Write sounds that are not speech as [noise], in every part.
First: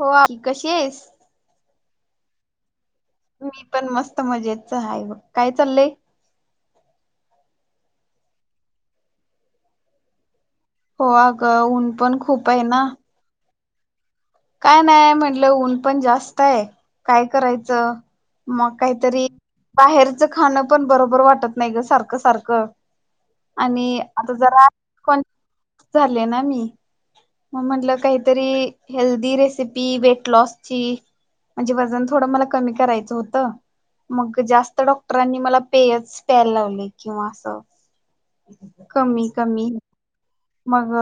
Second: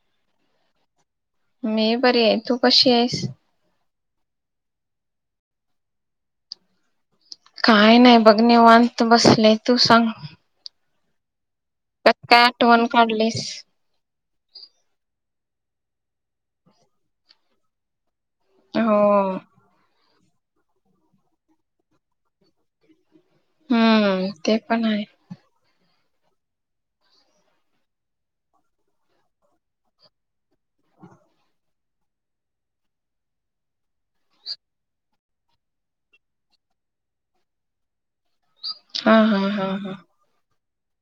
हो आ कशीस मी बरी आहे तू कशी आहे मी पण मस्त मजेतच हाये बघ काय चाललय काय नाही बघने वनत बसले तू सांग हो आ ऊन पण त्यात काय खूप आहे ना आठवण काढलीस? काय नाही म्हटलं ऊन पण जास्त आहे काय करायचं मग हो काहीतरी बाहेर च खण पण बरोबर वाटत नाही ग सारखं सारखं आणि हम्म आता ते जरा पण आहे कोण झाले ना मी मग म्हटलं काहीतरी हेल्दी रेसिपी वेट लॉसची म्हणजे वजन थोडं मला कमी करायचं होतं मग जास्त डॉक्टरांनी मला पेयच प्यायल लावले किंवा असं हा कमी हा हा कमी हा मग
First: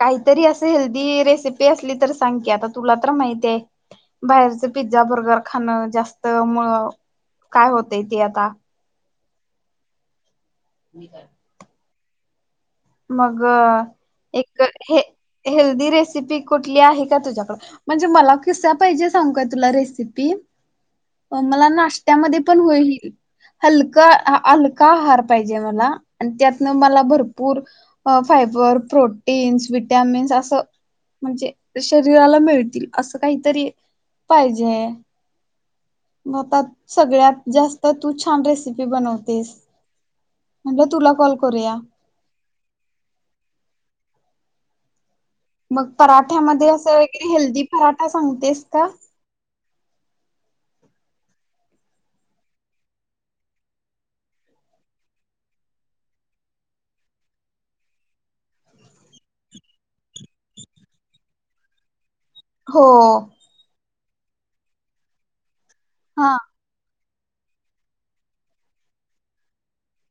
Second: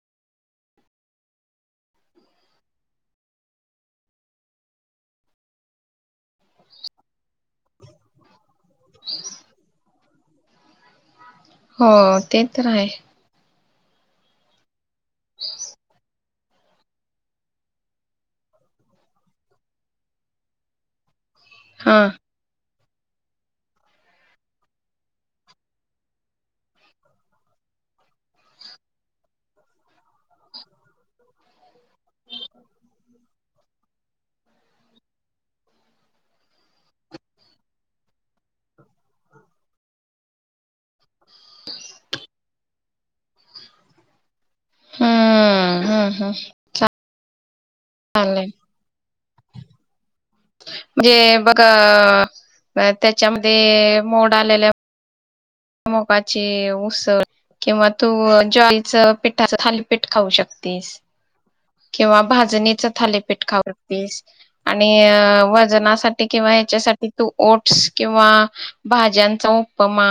काहीतरी असे हेल्दी रेसिपी असली तर सांग की आता तुला तर माहिती आहे बाहेरच पिझ्झा बर्गर खाणं जास्त मु काय होतय ते आता ह मी का हो तेच मग एक हे हेल्दी रेस सिपी कुठली आहे का तुझ्याकड म्हणजे मला कस पाहिजे सांग का तुला रेसिपी मला हा नाश्त्यामध्ये पण होईल हलका हलका आहार पाहिजे मला आणि त्यातन मला भरपूर ूर फायबर प्रोटीन् विटमिन्स अस म्हणजे शरीराला मिळतील अस काहीतरी पाहिजे म आता सगळ्यात जास्त तू छान रेसिपी बनवतेस म्हण तु कॉल कोरया हम्म मग हम्म हम्म पराठ्यामध्ये असं वगैरे हेल्दी राठा चालेल सांगतेस का म्हणजे बघ त्याच्यामध्ये मोड आलेल्या मोगाचे उसळ किंवा तू ज्वाळीच पिठाच खथालीपीठ खाऊ शकतेस किंवा हो भाजणीचं थालेपीठ खाव वीस आणि साठी हा किंवा याच्यासाठी त तू ओट्स किंवा भाज्यांचा उपमा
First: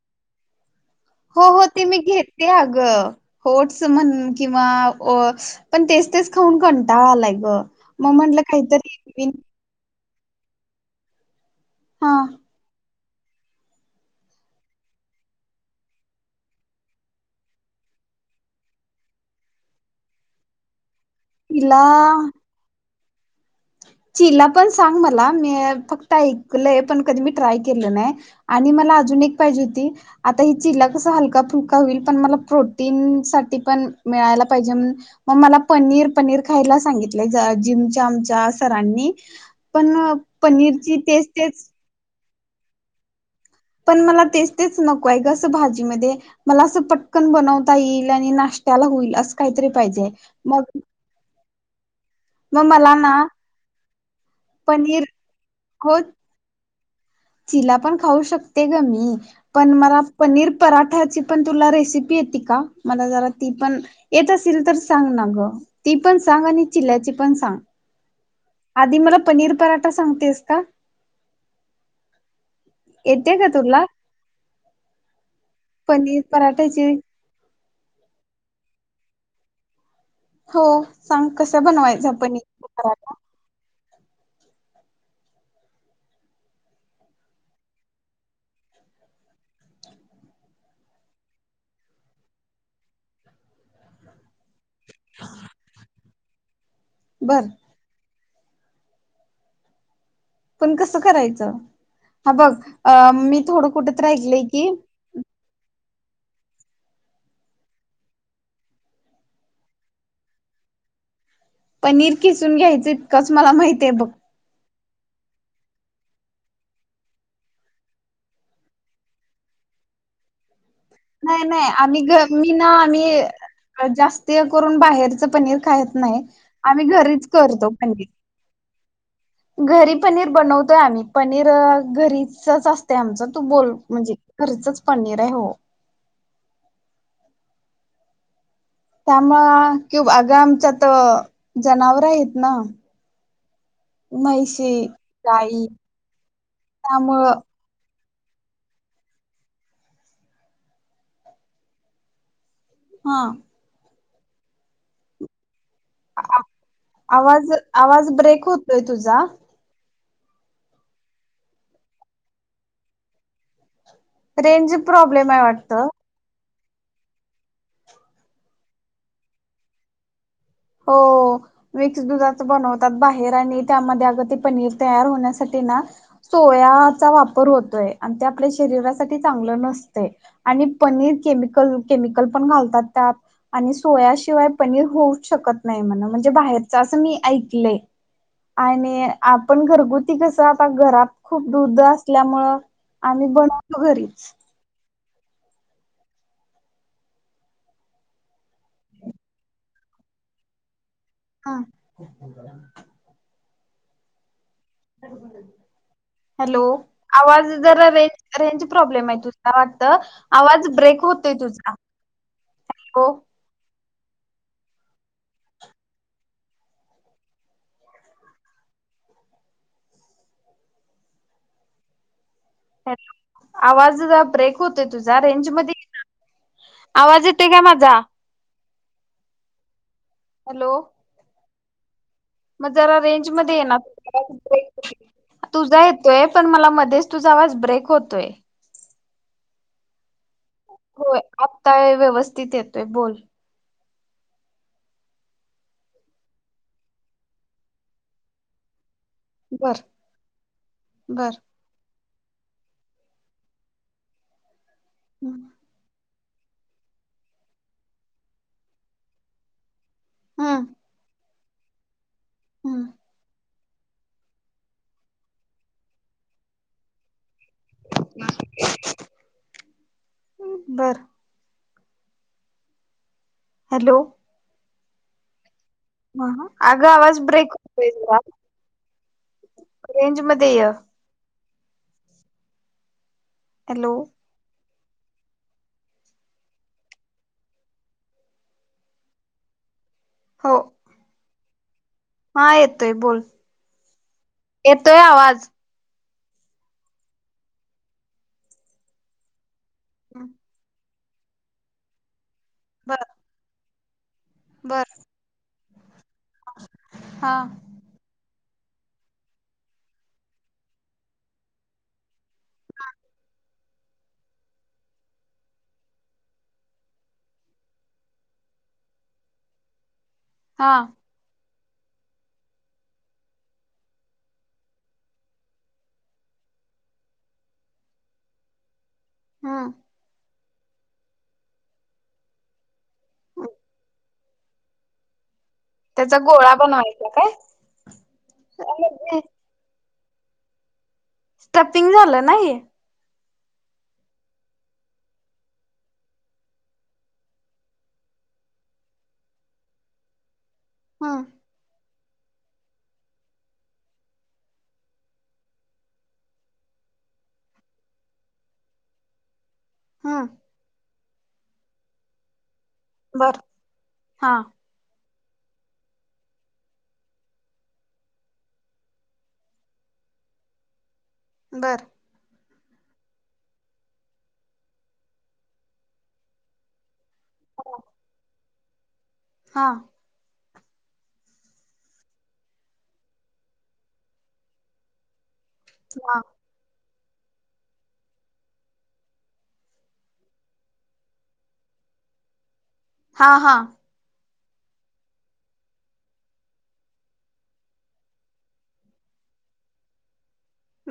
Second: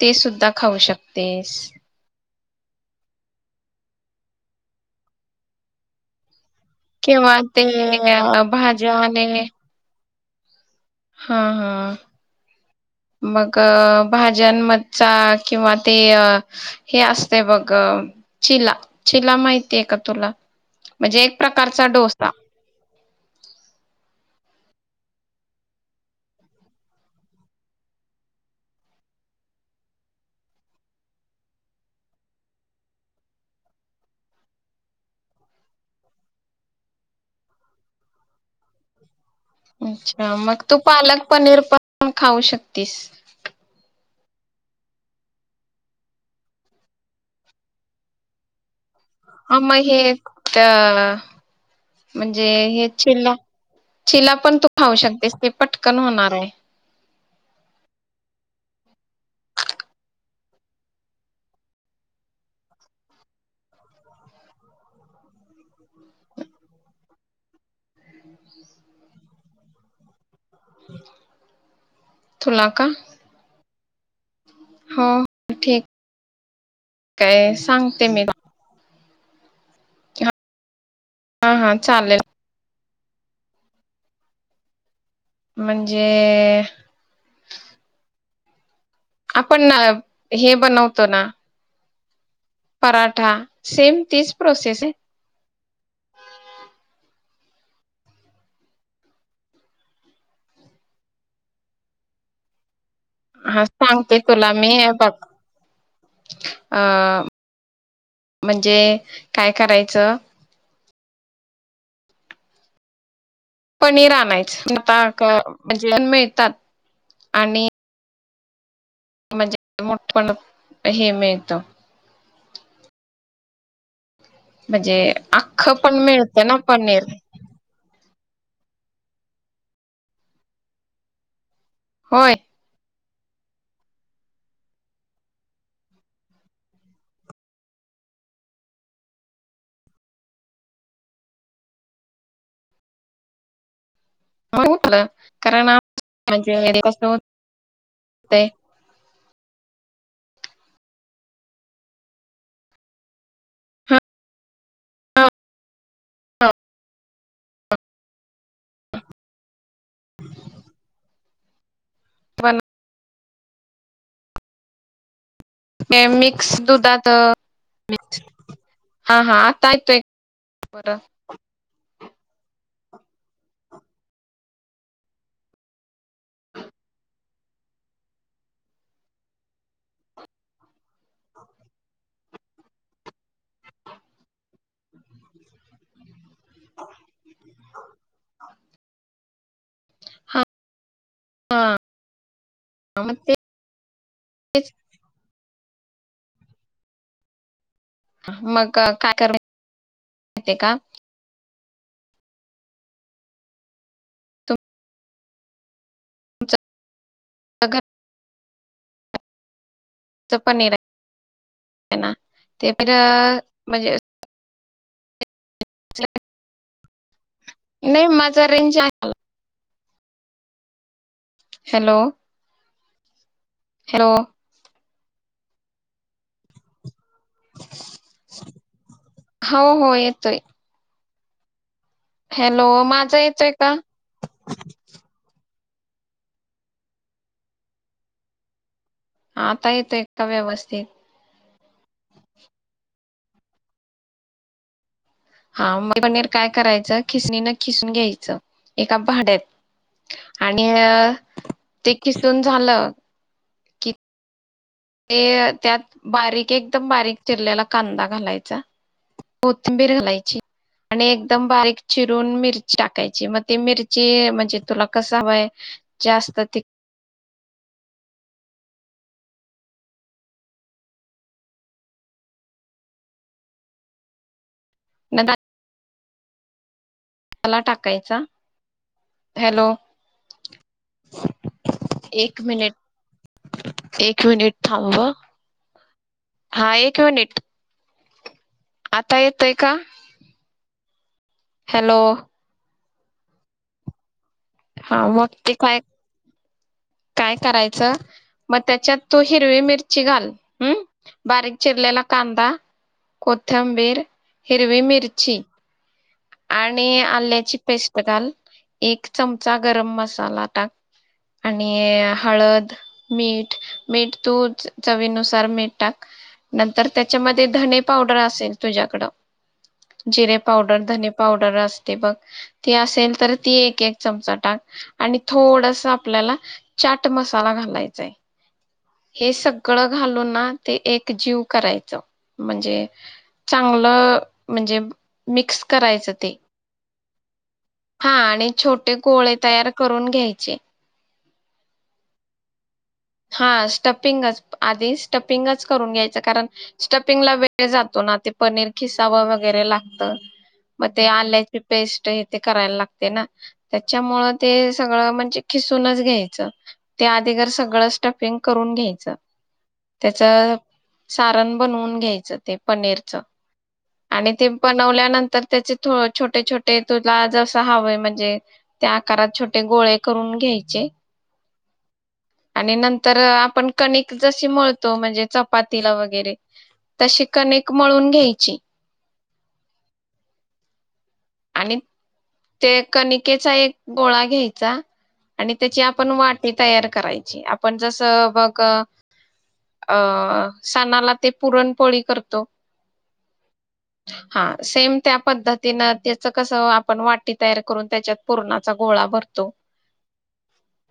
ते सुद्धा खाऊ शकत हो हो ते मी घेत ते अ ग होटस म्हण किंवा पण तेच तेच खाऊन कंटाळालाय किंवा ग ते मग म्हटलं भाज्या काहीतरी आणि हा हा मग भाज्यां मचा किंवा ते हे असतंय बघ चिला चिला माहितीय का तुला? म्हणजे एक प्रकारचा तिला डोसा. [inaudible] चिला पण सांग मला मी फक्त ऐकलंय पण कधी मी ट्राय केलं नाही. आणि मला अजून एक पाहिजे होती आता ह चिला कस हलका फुलका होईल पण मला प्रोटीन साठी पण मिळायला पाहिजे मग मला पनीर पनीर खायला सांगितलंय जिमच्या आमच्या सरांनी पण अच्छा मग तू पनीरची पालक तेच पनीर तेच पण खाऊ शकतेस. पण मला तेच तेच नको आहे गं भाजी मध्ये मला असं पटकन बनवता येईल आणि नाष्ट्याला होईल असं आ् काहीतरी म् हे पाहिजे. त् मग म्हणजे मग हे मला ना चिला चिला पण तू खाऊ पनीर शकतेस. ते पटकन हो होणार आहे. चिला पण खाऊ शकते गं मी पण मला पनीर पराठ्याची पण तुला रेसिपी येती का मला जरा ती पण येत असेल तर सांगना गं ती पण सांग आणि चिल्याची पण सांग आधी मला पनीर पराठा सांगतेयस् [inaudible] का येतेय काय तुला? हो. ठीक पनीर पराठ्याची काय सांगते मी म् हो सांग हा कसा हा बनवायचा चालेल. पनीर पराठा? म्हंजे आपण हे बनवतो ना पराठा सेम तीच प्रोसेस आहे. बर पण कसं करायचं? हा बग अ मी हा थोडं कुठतर सांगते ऐकलंय तुला की मी हे बघ अ म्हणजे काय करायचं पनीर किसून घ्यायचय इतकचं मला माहितीय बघ. पनीर आणायचं आता का् म्हणजे मिळतात आणि म्हणजे मोठ पण हे नाही मिळतं नाही आम्ही गं मी ना आम्ही अ् ज जास्त ते करून म्हणजे बाहेरच पनीर अख्खं खाईत पण नाही मिळतं ना आम्ही पनीर घरीच करतो पनीर. घरी पनीर बनवतोय आम्ही पनीर होय. घरीच असत्या - - ते आमच तू बोल म्हणजे घरचच पनीर आहे हो. त्यामुळे कि आग आमच्या त जनावर आहेत ना! म्हैशी गाई [unintelligible] त्यामुळं ते हा. आवाज आवाज ब्रेक होतोय तुझा. [unintelligible] पण - - रेंज प्रॉ प्रॉब्लेम आहे वाटत. ते मिक्स दुधात हा हाता यो हो मिक्स दुधाच बनव- - बाहेर आणि त्यामध्ये अगदी पनीर तयार होण्यासाठी ना सोयाचा वापर होतोय आणि ते आपल्या शरीरासाठी चांगलं नसते आणि पनीर केमिकल पण घालतात त्यात आणि सोयाशिवाय पनीर होऊ - - शकत नाही म्हन. बाहेरच असं मी ऐकलं. आणि आपण घरगु- - गुती कस आता घरात खूप दुध असल्यामुळं मग आम्ही बनवतो घरीच. तेच मग काय कर माहिती आहे का? हा तुमचं हॅलो. आवाज जरा घरचं रे - - रेंज प्रॉब्लेम आहे तुझा वाटत. आवाज पनीर ब्रेक होतय तुझा. आहे ना ते पण म्हणजे नाही माझा रेंज आहे मला. हॅलो. हॅलो. आवाज हॅलो द ब्रेक हो - - तुझा रेंज मध्ये ये ना. आवाज येते का माझा. हो हो येतोय हॅलो. हॅलो मग जरा माझा रेंज येतोय मध्ये ये का ना. तुझा येतोय पण मला मध्येच तुझा आवाज ब्रेक होतोय. हा आता येतोय. आता व्यवस्थित - - आता व्यवस्थित येतोय बोल! हा म पनीर काय करायचं! खिसणीन खिसून घ्यायचं! बर भांड्यात आणि बर ते किसून झालं की ते हम्म त्यात बारीक एकदम बारीक चिरल्याला कांदा घालायचा! कोथिंबीर घालायची आणि एकदम बारीक चिरून दोन मिरचि हम्म टाकायची मग ते मिरची म्हणजे तुला कस हवय जास्त ती बर हॅलो [inaudible] ह ह ग आवाज ब्रेक होयला टाकायचा हॅलो रेंज मध्ये ये! एक हॅलो मिनिट एक मिनिट थांब ह्म्म हा येतोय नीट! आता येतोय का? हो हॅलो ते बोल हा येतोय मग आवाज ते काय? काय करायचं मग त्याच्यात तो हिरवे मिर ची घाल हम् बारीक चिरलेला कांदा बर थंबेर हिरवी बर मिर्ची आणि हा आल्याची पेस्ट घाल एक चमचा गरम मसाला टाक आणि हळद मीठ मीठ तू चवीनुसार मीठ टाक नंतर त्याच्यामध्ये धणे पावडर असेल तुझ्याकड जिरे हा पावडर धने असतय बघ ते असेल तर ती एक एक चमचा टाक आणि थोडस आपल्याला चाट मसाला घालायचाय! हे हम्म सगळं घालून ना ते एक जीव करायचं म्हणजे चांगलं म्हणजे मिक्स करायच त्याचा ते गोळा बनवायचा काय? हा आणि छोटे गोळे तयार करून घ्यायचे स्टपिंग झालं नाही हा स्टपिंगच आधी स्टपिंगच करून घ्यायचं कारण स्टपिंगला वेळ जातो ना ते पनीर खिसावं वगैरे लागतं मे आ हम्म लाची पेस्ट करायला लागते ना त्याच्यामुळे ते सगळ म्हणजे खिूनच घ्यायच ते आधीर सगळं स्टफिंग करून घ्यायचं त्याच हम्म सारण बनवून घ्यायचं ते पनीरचं बर आणि हा ते बनवल्यानंतर तर त्याचे छोटे छोटे तुला जसं हवंय म्हणजे त्या आकारात छोटे गोळे करून घ्यायचे बर आणि नंतर आपण कणिक जशी मळतो म्हणजे चपातीला वगैरे तशी कणिक मळून घ्यायची हा आणि ते कणिकेचा एक गोळा घ्यायचा आणि त्याची आपण हा वाटी तयार करायची आपण जस बघ अ सणाला ते पुरणपोळी करतो हा हा हा सेम त्या पद्धतीनं कस आपण वाटी तयार करून त्याच्यात परणाचा गोळा भरतो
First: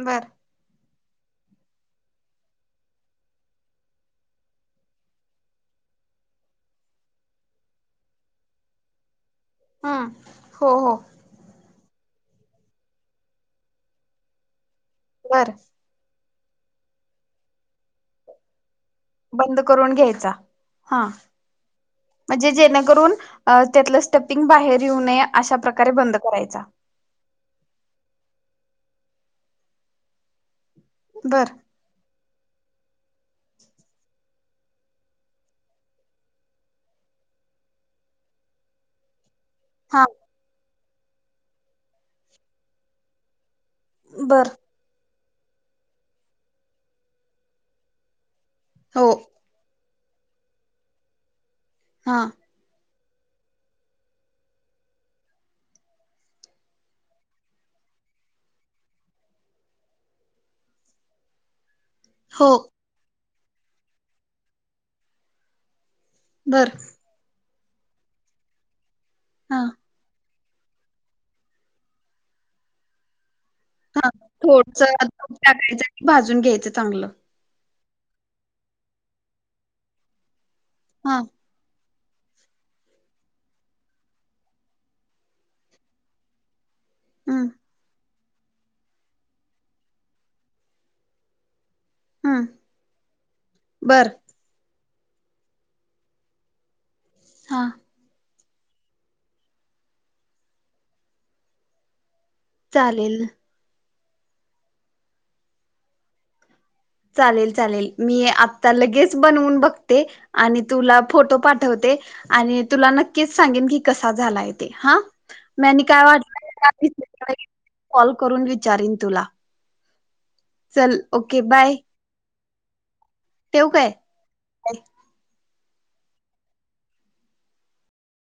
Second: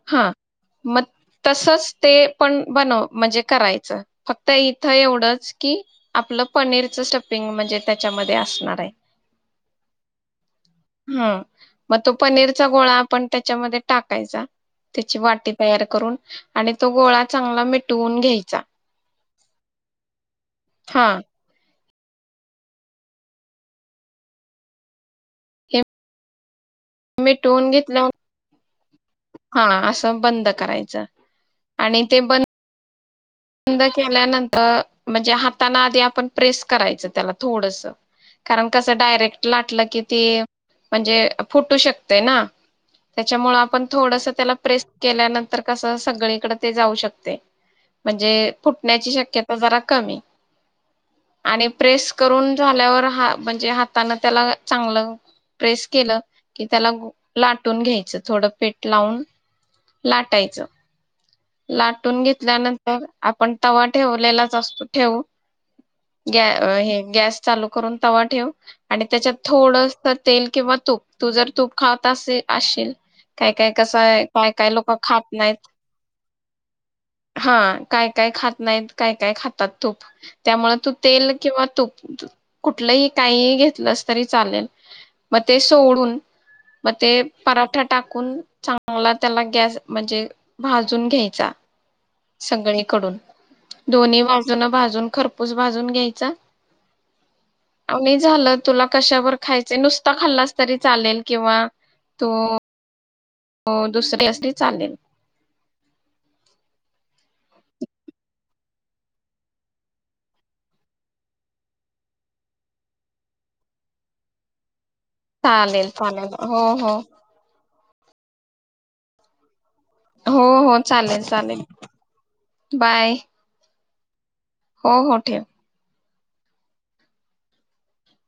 बरं हा मग तसच ते पण बनव म्हणजे करायचं फक्त इथं एवढंच की आपलं पनीरच स्टपिंग म्हणजे त्याच्यामध्ये असणार आहे हम् हो हो हा मग तो पनीरचा गोळा आपण त्याच्यामध्ये टाकायचा त्याची वाटी बर तयार करून आणि तो गोळा चांगला मिटवून घ्यायचा बंद करून घ्यायचा हा म्हणजे जेणेकरून त्यातलं स्टपिंग बाहेर येऊ नये अशा प्रकारे बंद करायचा मी टून घेतला हा असं बंद करायचं बर ते ब बंद केल्यानंतर म्हणजे हाताने आधी आपण प्रेस करायचं त्याला थोडस कारण कसं डायरेक्ट लाटलं हा किती म्हणजे फुटू शकते ना त्याच्यामुळे पण थोडस बर त्याला प्रेस केल्यानंतर कसं सगळीकडे ते जाऊ शकते म्हणजे हो फुटण्याची शक्यता जरा कमी आणि प्रेस हा करून झाल्यावर हा म्हणजे हातानं त्याला चांगलं प्रेस केलं कि त्याला लाटून घ्यायचं थोडं पीठ लावून लाटायचं लाटून हो घेतल्यानंतर आपण तवा ठेवलेलाच असतो ठेवू गॅ बर ह हे गॅस चालू करून तवा ठेव आणि त्याच्यात हा थोडंस तर तेल किंवा तूप तू जर तूप खात असे असशील काय काय कसं हा आहे काय काय थोडस लोक खात तूप नाहीत टाकायचं आणि भाजून घ्यायचं चांगलं हा काय काय खात नाहीत काय काय खातात तूप त्यामुळे तू हा तेल किंवा तूप कुठलंही काही घेतलंस तरी चालेल मग ते सोडून म ते हम्म पराठा टाक टाकून चांगला त्याला गॅस म्हणजे भाज भाजून घ्यायचा हम्म सगळीकडून बर दोन्ही बाजुन भाजून खरपूस भाजून घ्यायचा हा आणि झालं तुला कशावर खायच नुसता खाल्लास तरी चालेल किंवा तो चालेल दुसरी असली चालेल चालेल चालेल मी आत्ता लगेच बनवून बघते आणि तुला फोटो पाठवते आणि तुला नक्कीच सांगेन की कसा झाला आहे ते हा नाही चालेल काय वाट चालेल हो हो कॉल करून विचारीन तुला हो हो चल चालेल ओके चालेल बाय बाय ठेवू काय हो हो ठेव